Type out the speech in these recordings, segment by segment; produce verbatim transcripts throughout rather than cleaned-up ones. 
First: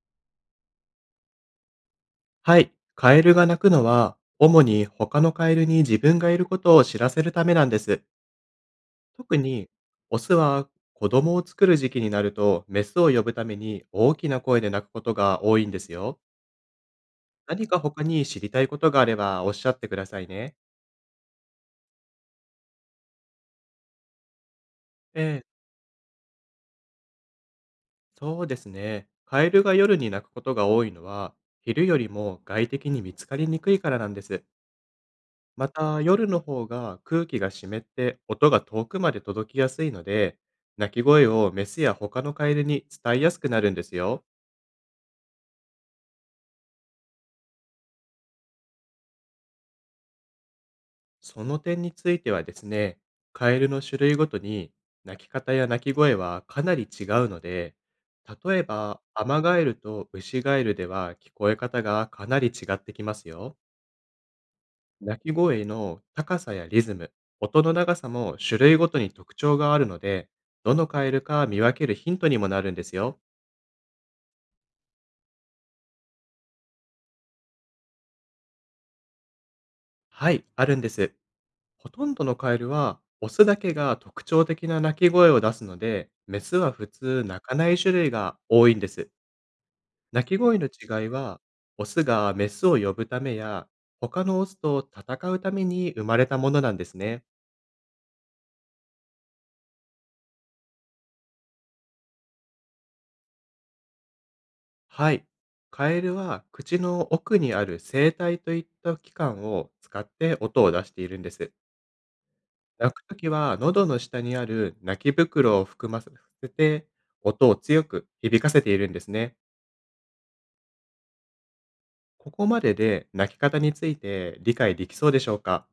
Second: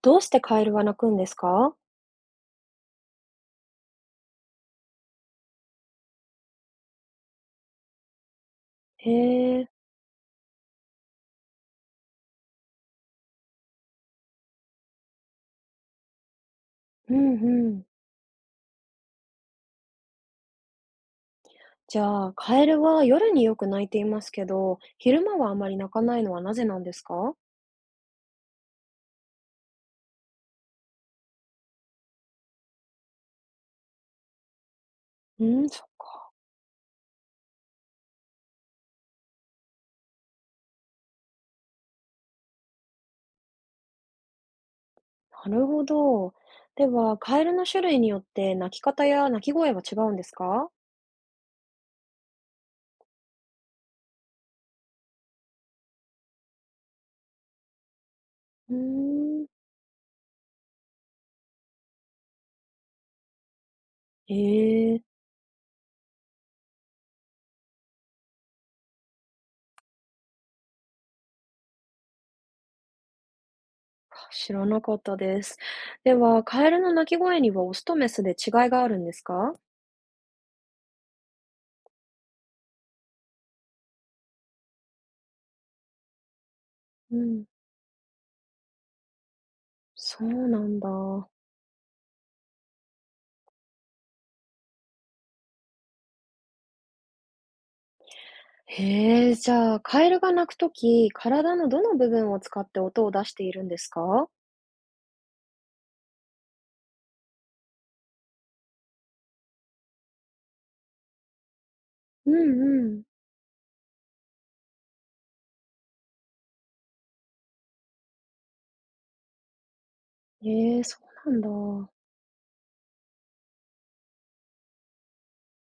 どうしてカエルは鳴くんですか？はい。カエルが鳴くのは、主に他のカエルに自分がいることを知らせるためなんです。へ特え、に、オスは子供を作る時期になると、メスを呼ぶために大きな声で鳴くことが多いんですよ。うんう何かん。他に知りたいことがあればおっしゃってくださいね。じゃあ、カエルは夜によく鳴いていますけど、昼え間え、はあまり鳴かないのはなぜなんですか？そうですね。カエルが夜に鳴くことが多いのは、昼よりも外的に見つかりにくいからなんです。うん、まそった、夜か、の方が空気が湿って音が遠くまで届きやすいので、鳴き声をメスや他のカエルに伝えやすくなるんですよ。なるほど。では、カエルの種類によって鳴き方や鳴き声は違うんですか？その点についてはですね、カエルの種類ごとに鳴き方や鳴き声はかなり違うので、例えうーばアマん、ガエルとウシガエルでは聞こえ方がかなり違ってきますよ。ええ、鳴き声の高さやリズム、音の長さも種類ごとに特徴があるので、どのカエルか見分けるヒントにもなるんですよ。知らなかったです。では、カエルの鳴き声にはオスとメスで違いがあるんですか？はい、あるんです。ほとんどのカエルは、オスだけが特徴的な鳴き声を出すので、メスは普う通鳴ん、かない種類が多いんです。そ鳴うきな声のんだ。違いは、オスがメスを呼ぶためや、他のオスと戦うために生まれたものなんですね。へえ、じゃあ、カエルが鳴くとき、体のどの部分を使って音を出しているんですか。はい。カエルは口の奥にある声帯といった器官を使って音を出しているんです。うんう鳴ん。くときは喉の下にある鳴き袋を含ませて音を強く響かせているんですね。へえ、そうなんだ。ここまでで鳴き方について理解できそうでしょうか？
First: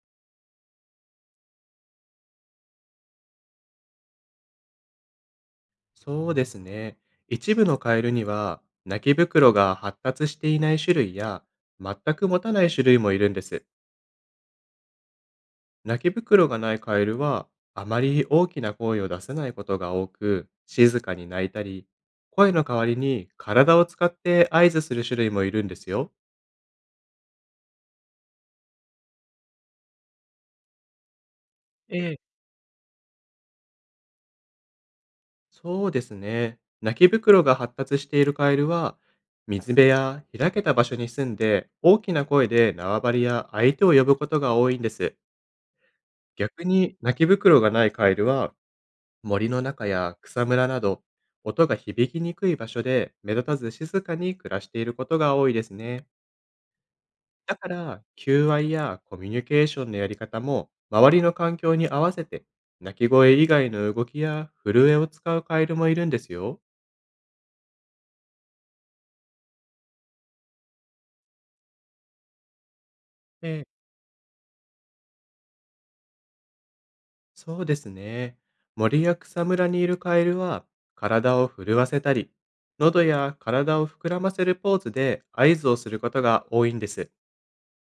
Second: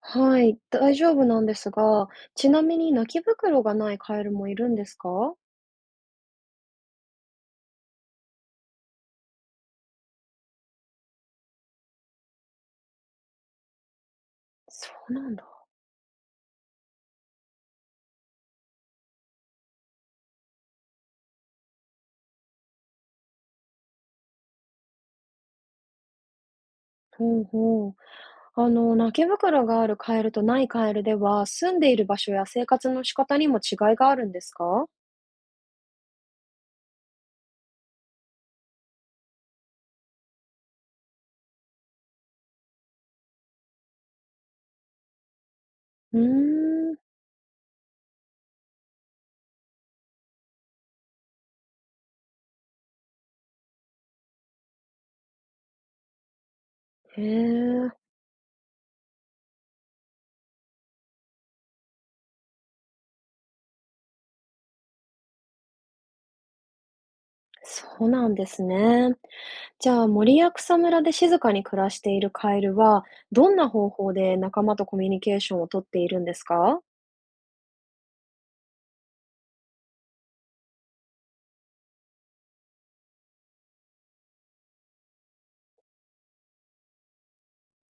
はい、大丈夫なんですが、ちなみに泣き袋がないカエルもいるんですか？そうですね。一部のカエルには、鳴き袋が発達していない種類や、全く持たない種類もいるんです。そうなんだ。鳴き袋がないカエルは、あまり大きな声を出せないことが多く、静かに鳴いたり、声の代わりに体を使って合図する種類もいるんですよ。ほうほう。あの、泣き袋があるカエルとないカエルでは、住んでいるえ場所え、や生活の仕方にも違いがあるんですか？そうですね。泣き袋が発達しているカエルは、水辺や開けた場所に住んで、大きな声で縄張りや相手を呼ぶことが多いんです。う逆ーん、に、泣き袋がないカエルは、森の中や草むらなど、音が響きにくい場所で目立たず静かに暮らしていることが多いですね。へだかえ、ら、求愛やコミュニケーションのやり方も、周りの環境に合わせて、鳴き声以外の動きや震えを使うカエルもいるんですよ。そうなんですね。じゃあ、森や草むらで静かに暮らしているカエルは、どんええ、な方法で仲間とコミュニケーションをとっているんですか？そうですね。森や草むらにいるカエルは、体を震わせたり、喉や体を膨らませるポーズで合図をすることが多いんです。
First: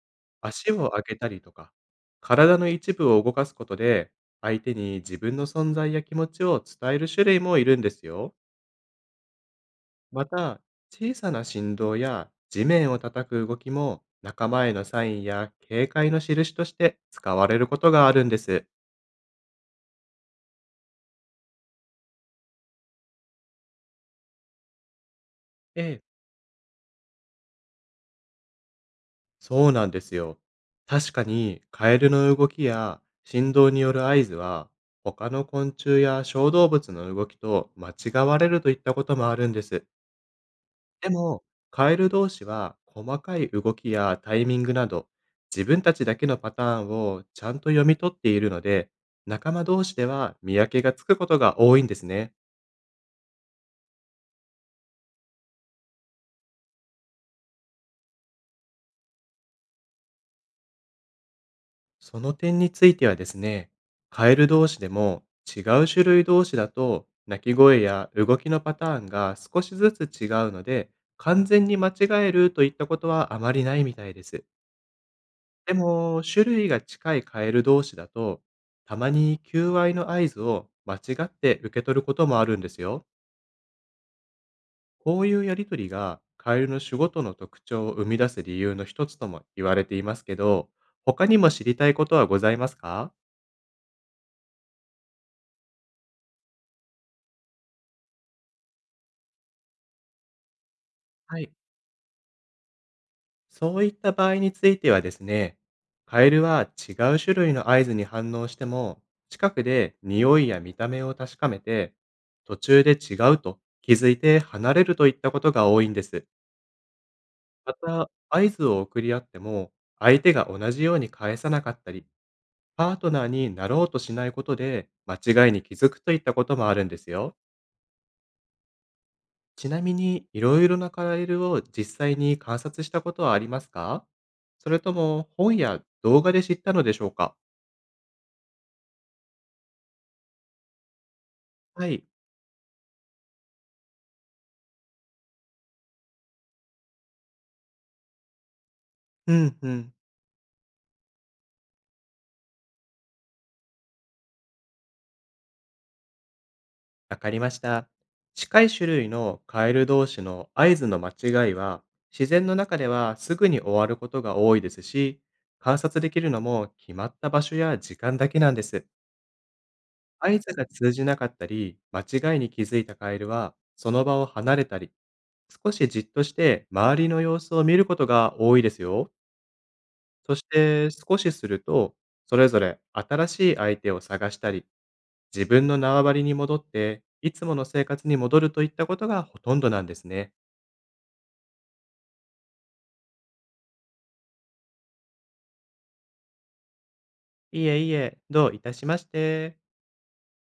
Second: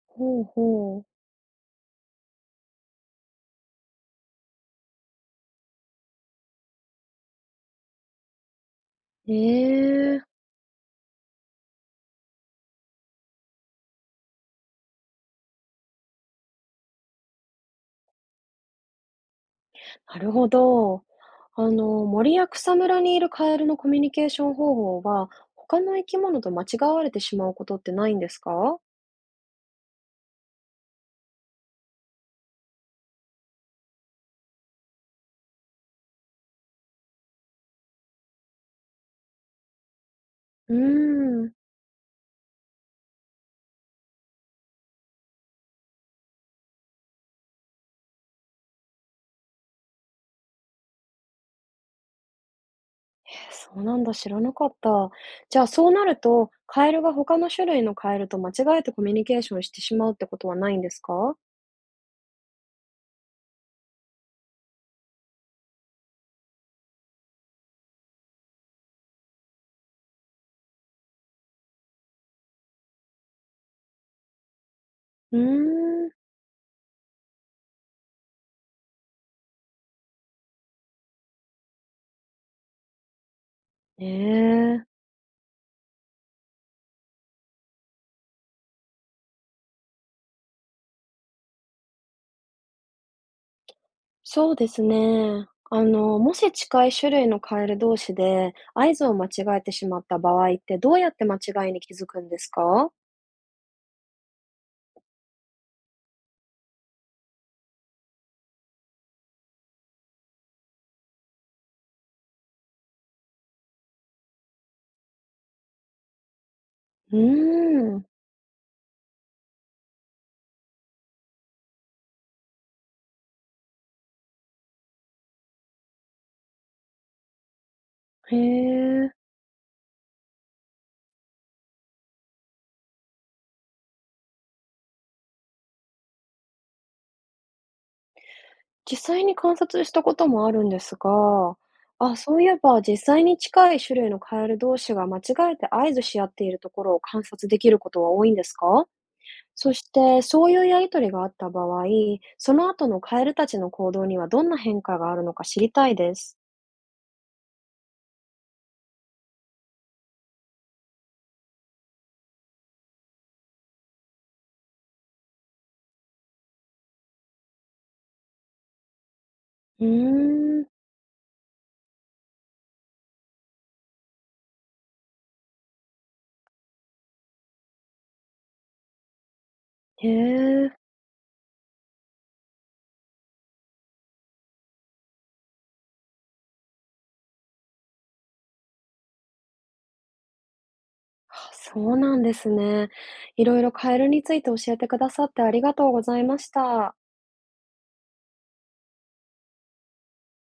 ほう足をほ上う。げたりとか、体の一部を動かすことで、相手に自分の存在や気持ちを伝える種類もいるんですよ。ええ、また、小さな振動や地面を叩く動きも、仲間へのサインや警戒の印として使われることがあるんです。なるほど。あの、森や草むらにいるカエルのコミュニケーション方法は、他のええ、生き物と間違われてしまうことってないんですか？そうなんですよ。確かにカエルの動きや振動による合図は、他の昆虫や小動物の動きと間違われるといったこともあるんです。うでも、ーん。カエル同士は細かい動きやタイミングなど、自分たちだけのパターンをちゃんと読み取っているので、仲間同士では見分けがつくことが多いんですね。えーそうなんだ、知らなかった。じゃあ、そうなると、カエルが他の種類のカエルと間違えてコミュニケーションしてしまうってことはないんですか？その点についてはですね、カエル同士でも違う種類同士だと鳴き声や動きのパターンが少しずつ違うので、完全に間違えるといったことはあまりないみたいです。うーでん。も、種類が近いカエル同士だと、たまに求愛の合図を間違って受け取ることもあるんですよ。ええ、こういうやりとりがカエルの種ごとの特徴を生み出す理由の一つとも言われていますけど、他にも知りたいことはございますか？そうですね。あの、もし近い種類のカエル同士で合図を間違えてしまった場合って、どうやって間はい、違いに気づくんですか？そういった場合についてはですね、カエルは違う種類の合図に反応しても、近くで匂いや見た目を確かめて、途中で違うと気づいて離れるといったことが多いんです。うまーん、た、合図を送り合っても、相手が同じように返さなかったり、パートナーになろうとしないことで、間違いに気づくといったこともあるんですよ。へえ。ちなみに、いろいろなカエルを実際に観察したことはありますか？それとも本や動画で知ったのでしょうか？実際に観察したこともあるんですが、はい。あ、そういえば実際に近い種類のカエル同士が間違えて合図し合っているところを観察できることは多いんですか？うんうそしん。て、そういうやりとりがあった場合、その後のカエルたちの行動にはどんな変化があるのか知りたいです。わかりました。近い種類のカエル同士の合図の間違いは、自然の中ではすぐに終わることが多いですし、観察できるのも決まった場所や時間だけなんです。う合図ーがん、通じなかったり、間違いに気づいたカエルは、その場を離れたり、少しじっとして周りの様子を見ることが多いですよ。へそしえ、て少しすると、それぞれ新しい相手を探したり、自分の縄張りに戻って、いつもの生活に戻るといったことがほとんどなんですね。あ、そうなんですね。いろいろカエルについて教えてくださってありがとうございました。いえいえ、どういたしまして。